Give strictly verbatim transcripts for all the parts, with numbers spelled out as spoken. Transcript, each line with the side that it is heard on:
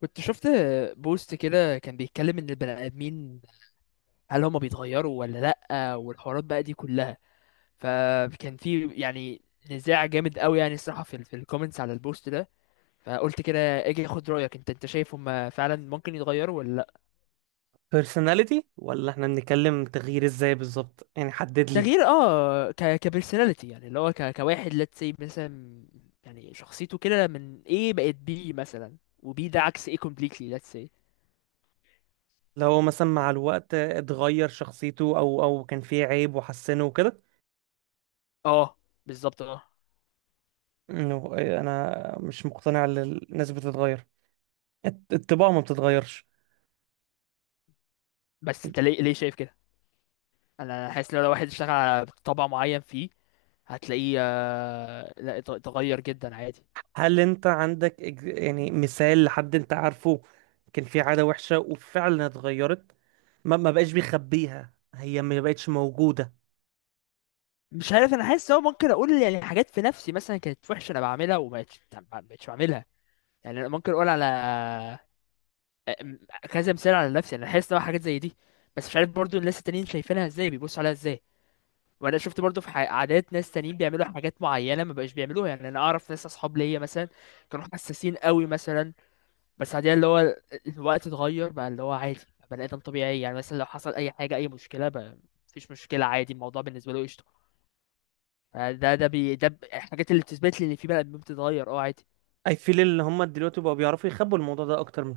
left: كنت شفت بوست كده كان بيتكلم ان البني ادمين، هل هما بيتغيروا ولا لا، والحوارات بقى دي كلها. فكان في، يعني، نزاع جامد قوي، يعني الصراحه في ال- في الكومنتس على البوست ده. فقلت كده اجي اخد رايك. انت انت شايف هما فعلا ممكن يتغيروا ولا لا؟
right: personality ولا احنا بنتكلم تغيير ازاي بالظبط؟ يعني حدد لي.
left: تغيير، اه ك كبرسوناليتي، يعني اللي هو ك كواحد، let's say، مثلا. يعني شخصيته كده من ايه بقت بي مثلا، وبي ده عكس ايه، completely، let's say.
right: لو مثلا مع الوقت اتغير شخصيته او او كان فيه عيب وحسنه وكده.
left: اه، بالظبط، اه.
right: انه انا مش مقتنع ان الناس بتتغير. الط- الطباع ما بتتغيرش.
left: بس انت ليه ليه شايف كده؟ انا حاسس لو لو واحد اشتغل على طبع معين فيه، هتلاقيه، آه، لا، ات- اتغير جدا عادي.
right: هل انت عندك إج- يعني مثال لحد انت عارفه كان فيه عادة وحشة وفعلا اتغيرت؟ ما ما بقاش بيخبيها، هي ما بقتش موجودة؟
left: مش عارف، انا حاسس هو ممكن اقول، يعني، حاجات في نفسي مثلا كانت وحشه انا بعملها وما بقتش ما بقتش بعملها. يعني أنا ممكن اقول على، آه، م- كذا مثال على نفسي. انا حاسس ان هو حاجات زي دي، بس مش عارف برضو الناس التانيين شايفينها ازاي، بيبصوا عليها ازاي. وانا شفت برضو في ح- عادات ناس تانيين بيعملوا حاجات معينه ما بقاش بيعملوها. يعني انا اعرف ناس اصحاب ليا مثلا كانوا حساسين قوي مثلا، بس بعدين اللي هو ال- الوقت اتغير بقى، اللي هو عادي، بقى بني ادم طبيعي. يعني مثلا لو حصل اي حاجه، اي مشكله بقى، مفيش مشكله، عادي، الموضوع بالنسبه له قشطه. آه، ده ده بي ده ب- الحاجات اللي بتثبت لي ان في بني ادمين بتتغير، اه، عادي.
right: I feel ان هم دلوقتي بقوا بيعرفوا يخبوا الموضوع ده اكتر من...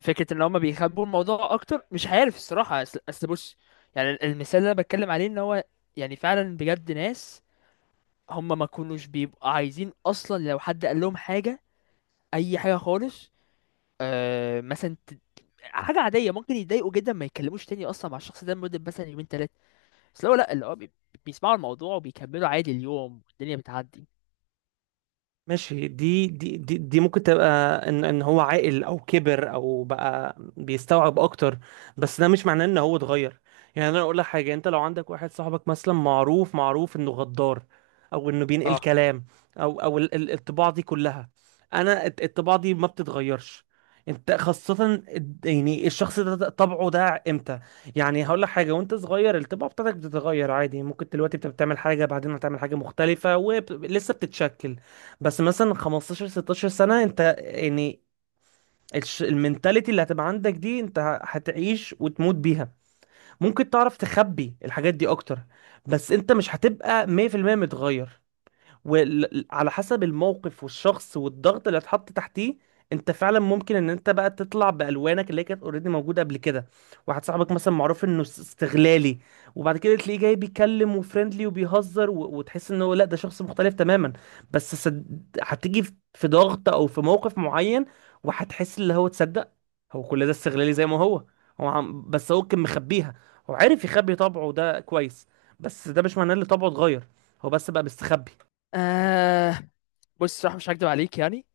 left: فكره ان هما بيخبوا الموضوع اكتر، مش عارف الصراحه. اصل اصل بص. يعني ال- المثال اللي انا بتكلم عليه، ان هو يعني فعلا بجد ناس هما ما كانوش بيبقوا عايزين اصلا، لو حد قال لهم حاجه، اي حاجه خالص، آه مثلا، ت- حاجه عاديه، ممكن يتضايقوا جدا، ما يتكلموش تاني اصلا مع الشخص ده لمده مثلا يومين تلاته. بس لو لا، اللي هو بي- بيسمعوا الموضوع وبيكملوا عادي، اليوم والدنيا بتعدي.
right: ماشي، دي دي دي, دي ممكن تبقى ان ان هو عاقل او كبر او بقى بيستوعب اكتر. بس ده مش معناه ان هو اتغير. يعني انا اقول لك حاجه: انت لو عندك واحد صاحبك مثلا معروف معروف انه غدار، او انه بينقل
left: اه،
right: كلام، او او ال- ال- الطباع دي كلها، انا الت- الطباع دي ما بتتغيرش. انت خاصة الد- يعني الشخص ده ده طبعه ده امتى؟ يعني هقول لك حاجة: وانت صغير الطباع بتاعتك بتتغير عادي، ممكن دلوقتي بتبقى بتعمل حاجة بعدين هتعمل حاجة مختلفة، ولسه بتتشكل. بس مثلا خمسة عشر ستاشر سنة انت يعني الش- المنتاليتي اللي هتبقى عندك دي انت ه- هتعيش وتموت بيها. ممكن تعرف تخبي الحاجات دي اكتر، بس انت مش هتبقى مية بالمية متغير. وعلى حسب الموقف والشخص والضغط اللي اتحط تحتيه، انت فعلا ممكن ان انت بقى تطلع بالوانك اللي هي كانت اوريدي موجوده قبل كده. واحد صاحبك مثلا معروف انه است- استغلالي، وبعد كده تلاقيه جاي بيتكلم وفريندلي وبيهزر و... وتحس ان هو لا ده شخص مختلف تماما. بس صد... هتيجي في في ضغط او في موقف معين وهتحس اللي هو تصدق هو كل ده استغلالي زي ما هو. هو عم... بس هو كان مخبيها. هو عارف يخبي طبعه ده كويس، بس ده مش معناه ان طبعه اتغير، هو بس بقى مستخبي.
left: آه، بص، صراحة مش هكدب عليك، يعني.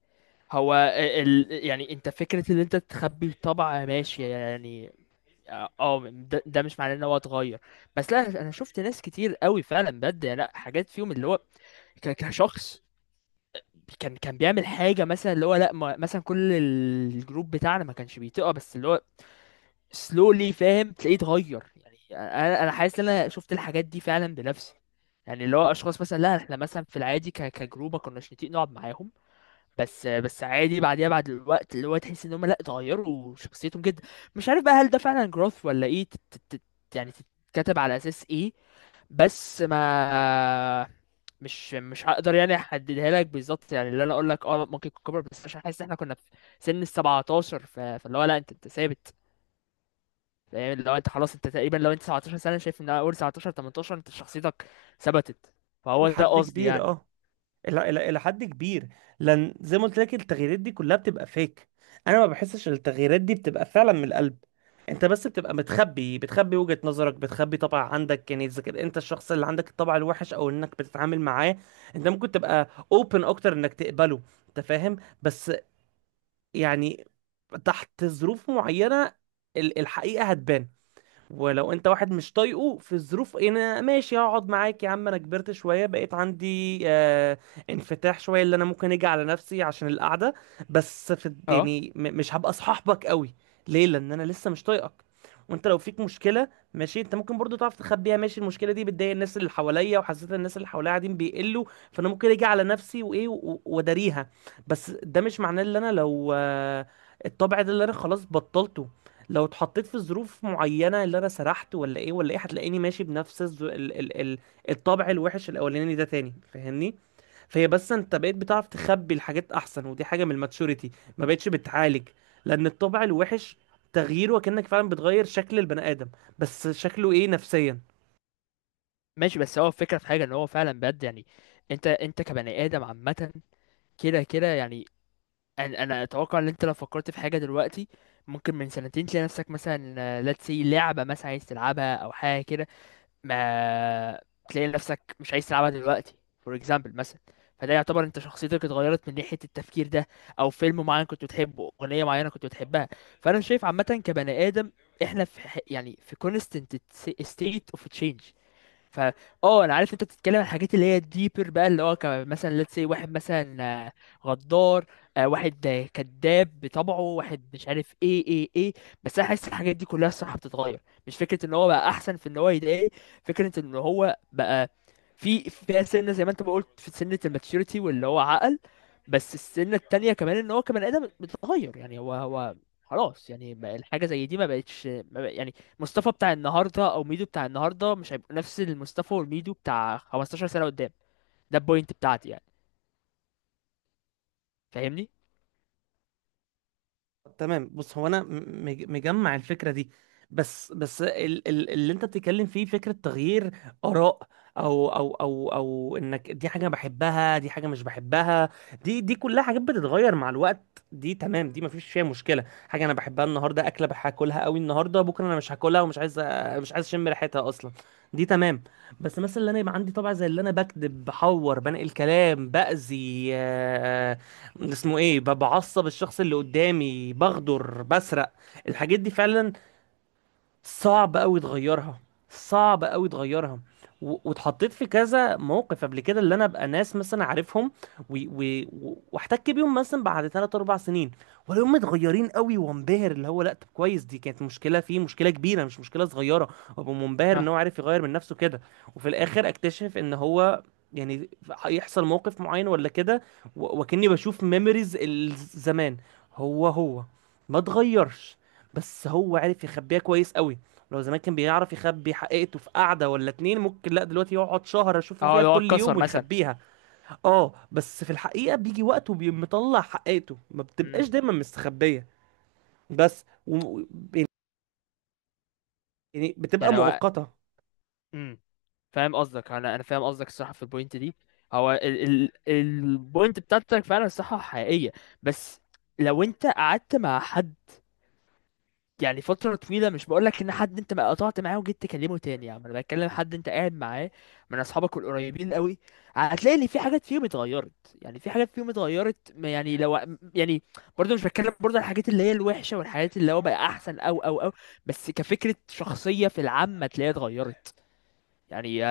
left: هو ال... ال- يعني انت، فكرة ان انت تخبي الطبع، ماشي يعني. اه، آه، ده, ده مش معناه ان هو اتغير. بس لا، انا شفت ناس كتير قوي فعلا بجد، يعني لا، حاجات فيهم اللي هو ك... كشخص، كان كان بيعمل حاجة مثلا اللي هو لا، ما... مثلا كل الجروب بتاعنا ما كانش بيتقى، بس اللي هو سلولي، فاهم؟ تلاقيه اتغير يعني. انا انا حاسس ان انا شفت الحاجات دي فعلا بنفسي. يعني اللي هو اشخاص مثلا، لا احنا مثلا في العادي ك- كجروب ما كناش نتيق نقعد معاهم، بس بس عادي بعديها، بعد الوقت اللي هو تحس ان هم لا، اتغيروا شخصيتهم جدا. مش عارف بقى هل ده فعلا growth ولا ايه؟ تت تت يعني تتكتب على اساس ايه؟ بس، ما مش مش هقدر يعني احددها لك بالظبط، يعني اللي انا اقول لك، اه ممكن يكون كبر، بس عشان حاسس ان احنا كنا في سن ال سبعة عشر، ف- فاللي هو لا، انت انت ثابت. يعني لو انت خلاص، انت تقريبا لو انت تسعة عشر سنه، شايف ان اول تسعة عشر تمنتاشر انت شخصيتك ثبتت.
right: إلى
left: فهو ده
right: حد
left: قصدي
right: كبير
left: يعني.
right: اه. إلى إلى إلى حد كبير. لأن زي ما قلت لك التغييرات دي كلها بتبقى فيك. أنا ما بحسش إن التغييرات دي بتبقى فعلا من القلب. أنت بس بتبقى متخبي، بتخبي وجهة نظرك، بتخبي طبع عندك، يعني إذا كان أنت الشخص اللي عندك الطبع الوحش أو إنك بتتعامل معاه، أنت ممكن تبقى أوبن أكتر إنك تقبله. أنت فاهم؟ بس يعني تحت ظروف معينة ال- الحقيقة هتبان. ولو انت واحد مش طايقه، في الظروف انا ماشي هقعد معاك يا عم، انا كبرت شويه بقيت عندي آه انفتاح شويه اللي انا ممكن اجي على نفسي عشان القعده، بس في
left: اه،
right: يعني م- مش هبقى صاحبك قوي. ليه؟ لان انا لسه مش طايقك. وانت لو فيك مشكله، ماشي انت ممكن برضو تعرف تخبيها، ماشي المشكله دي بتضايق الناس اللي حواليا وحسيت ان الناس اللي حواليا قاعدين بيقلوا، فانا ممكن اجي على نفسي وايه و- واداريها. بس ده مش معناه ان انا لو آه الطبع ده اللي انا خلاص بطلته، لو اتحطيت في ظروف معينة اللي انا سرحت ولا ايه ولا ايه، هتلاقيني ماشي بنفس الز... ال... ال... ال... الطبع الوحش الاولاني ده تاني. فاهمني؟ فهي بس انت بقيت بتعرف تخبي الحاجات احسن، ودي حاجة من الماتشوريتي، ما بقتش بتعالج. لان الطبع الوحش تغييره كأنك فعلا بتغير شكل البني ادم. بس شكله ايه نفسيا.
left: ماشي، بس هو الفكره في حاجه ان هو فعلا بجد، يعني انت انت كبني ادم عامه كده كده يعني. انا انا اتوقع ان انت لو فكرت في حاجه دلوقتي، ممكن من سنتين تلاقي نفسك مثلا، let's say، لعبه مثلا عايز تلعبها او حاجه كده، ما تلاقي نفسك مش عايز تلعبها دلوقتي. فور اكزامبل مثلا. فده يعتبر انت شخصيتك اتغيرت من ناحية التفكير ده، او فيلم معين كنت بتحبه، اغنية معينة كنت بتحبها. فانا شايف عامة كبني ادم احنا في ح- يعني في constant state of change. ف اه انا عارف انت بتتكلم عن الحاجات اللي هي ديبر بقى، اللي هو ك- مثلا ليتس سي واحد مثلا، آه، غدار، آه، واحد، آه، كذاب بطبعه، واحد مش عارف ايه ايه ايه. بس انا حاسس الحاجات دي كلها الصراحه بتتغير، مش فكره ان هو بقى احسن في ان هو يضايق، فكره ان هو بقى في فيها سنه، زي ما انت ما قلت، في سنه الماتشوريتي واللي هو عقل. بس السنه التانية كمان ان هو كبني ادم بتتغير، يعني هو هو خلاص، يعني بقى الحاجه زي دي ما بقتش، ما بق- يعني. مصطفى بتاع النهارده او ميدو بتاع النهارده مش هيبقى نفس المصطفى والميدو بتاع خمستاشر سنه قدام. ده البوينت بتاعتي يعني. فاهمني؟
right: تمام، بص هو انا م- مج- مجمع الفكره دي، بس بس ال- ال- اللي انت بتتكلم فيه فكره تغيير اراء، او او او او انك دي حاجه بحبها دي حاجه مش بحبها، دي دي كلها حاجات بتتغير مع الوقت. دي تمام، دي مفيش فيها مشكله. حاجه انا بحبها النهارده اكله بح- هاكلها قوي النهارده، بكره انا مش هاكلها ومش عايز أ- مش عايز اشم ريحتها اصلا. دي تمام. بس مثلا اللي انا يبقى عندي طبع زي اللي انا بكذب، بحور، بنقل كلام، باذي، اسمه ايه، ببعصب الشخص اللي قدامي، بغدر، بسرق. الحاجات دي فعلا صعب قوي تغيرها. صعب قوي تغيرها. و- واتحطيت في كذا موقف قبل كده اللي انا ابقى ناس مثلا عارفهم و- و- و- واحتك بيهم مثلا بعد ثلاث أربع سنين ولا هم متغيرين قوي، وانبهر اللي هو لا طب كويس، دي كانت مشكله فيه، مشكله كبيره مش مشكله صغيره، وابقى منبهر ان
left: اه،
right: هو عارف يغير من نفسه كده. وفي الاخر اكتشف ان هو يعني هيحصل موقف معين ولا كده و- وكأني بشوف ميموريز الزمان، هو هو ما اتغيرش، بس هو عرف يخبيها كويس قوي. لو زمان كان بيعرف يخبي حقيقته في قعدة ولا اتنين، ممكن لا دلوقتي يقعد شهر اشوفه
left: اه،
right: فيها
left: لو هو
right: كل يوم
left: اتكسر مثلا.
right: ويخبيها. اه بس في الحقيقة بيجي وقت وبيقوم مطلع حقيقته، ما بتبقاش
left: امم
right: دايما مستخبية. بس و... يعني بتبقى
left: يعني هو،
right: مؤقتة.
left: امم فاهم قصدك. انا انا فاهم قصدك الصراحه في البوينت دي. هو ال ال البوينت بتاعتك فعلا صح، حقيقيه. بس لو انت قعدت مع حد يعني فترة طويلة، مش بقولك ان حد انت ما قطعت معاه وجيت تكلمه تاني، يعني انا بتكلم حد انت قاعد معاه من اصحابك القريبين قوي، هتلاقي ان في حاجات فيهم اتغيرت. يعني في حاجات فيهم اتغيرت، ما يعني لو، يعني، برضه مش بتكلم برضه عن الحاجات اللي هي الوحشة والحاجات اللي هو بقى احسن، او او او بس كفكرة شخصية في العامة تلاقيها اتغيرت. يعني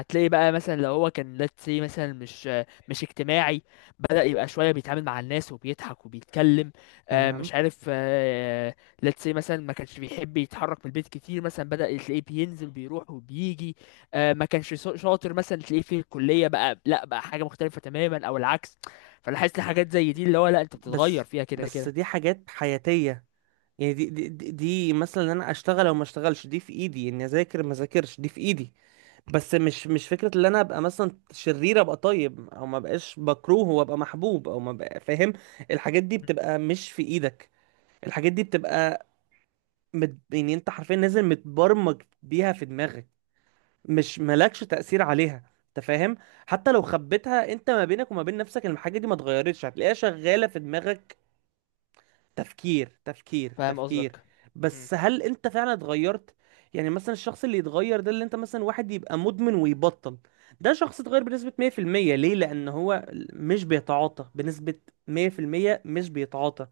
left: هتلاقي بقى مثلا لو هو كان، let's say مثلا، مش مش اجتماعي، بدأ يبقى شوية بيتعامل مع الناس وبيضحك وبيتكلم. آه،
right: تمام،
left: مش عارف. آه، let's say مثلا ما كانش بيحب يتحرك من البيت كتير، مثلا بدأ تلاقيه بينزل بيروح وبيجي. آه، ما كانش شا- شاطر مثلا، تلاقيه في الكلية بقى لا، بقى حاجة مختلفة تماما، او العكس. فلاحظت حاجات زي دي اللي هو لا، انت بتتغير
right: بس
left: فيها كده
right: بس
left: كده.
right: دي حاجات حياتية، يعني دي دي دي, دي مثلا ان انا اشتغل او ما اشتغلش دي في ايدي، اني اذاكر ما اذاكرش دي في ايدي. بس مش مش فكره ان انا ابقى مثلا شرير ابقى طيب، او ما بقاش بكروه وابقى محبوب، او ما بقى فاهم. الحاجات دي بتبقى مش في ايدك. الحاجات دي بتبقى مت... يعني انت حرفيا نازل متبرمج بيها في دماغك، مش مالكش تأثير عليها. انت فاهم؟ حتى لو خبيتها انت ما بينك وما بين نفسك، الحاجه دي ما اتغيرتش، هتلاقيها شغاله في دماغك. تفكير تفكير
left: فاهم
right: تفكير.
left: قصدك. مم.
right: بس هل انت فعلا اتغيرت؟ يعني مثلا الشخص اللي يتغير ده اللي انت مثلا واحد يبقى مدمن ويبطل، ده شخص اتغير بنسبة مية بالمية. ليه؟ لان هو مش بيتعاطى بنسبة مية بالمية، مش بيتعاطى،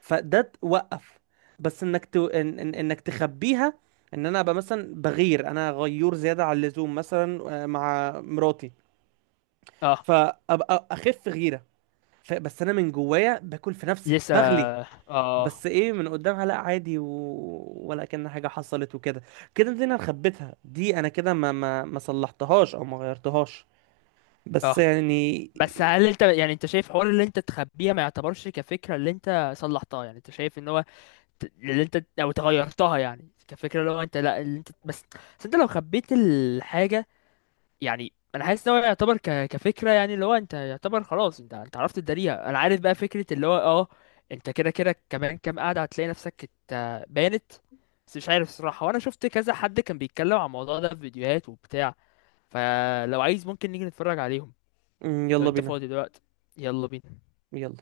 right: فده توقف. بس انك ت... إن... إن... انك تخبيها، ان انا ابقى مثلا بغير، انا غيور زيادة عن اللزوم مثلا آه، مع مراتي،
left: اه،
right: فابقى اخف غيرة. ف... بس انا من جوايا باكل في نفسي
left: لسه.
right: بغلي.
left: اه،
right: بس ايه، من قدامها لا عادي و... ولا كأن حاجه حصلت وكده. كده دي انا خبيتها، دي انا كده ما ما ما صلحتهاش او ما غيرتهاش، بس
left: اه،
right: يعني.
left: بس هل انت، يعني، انت شايف حوار اللي انت تخبيها ما يعتبرش كفكره اللي انت صلحتها؟ يعني انت شايف ان هو ت- اللي انت او تغيرتها، يعني كفكره اللي هو انت، لا اللي انت بس، بس انت لو خبيت الحاجه، يعني انا حاسس ان هو يعتبر ك... كفكره، يعني اللي هو انت يعتبر خلاص، انت انت عرفت تداريها. انا عارف بقى فكره اللي هو، اه انت كده كده كمان كام قاعده هتلاقي نفسك، ات- بانت. بس مش عارف الصراحه، وانا شفت كذا حد كان بيتكلم عن الموضوع ده في فيديوهات وبتاع، فلو عايز ممكن نيجي نتفرج عليهم. لو
right: يلا
left: انت
right: بينا.
left: فاضي دلوقتي، يلا بينا.
right: يلا.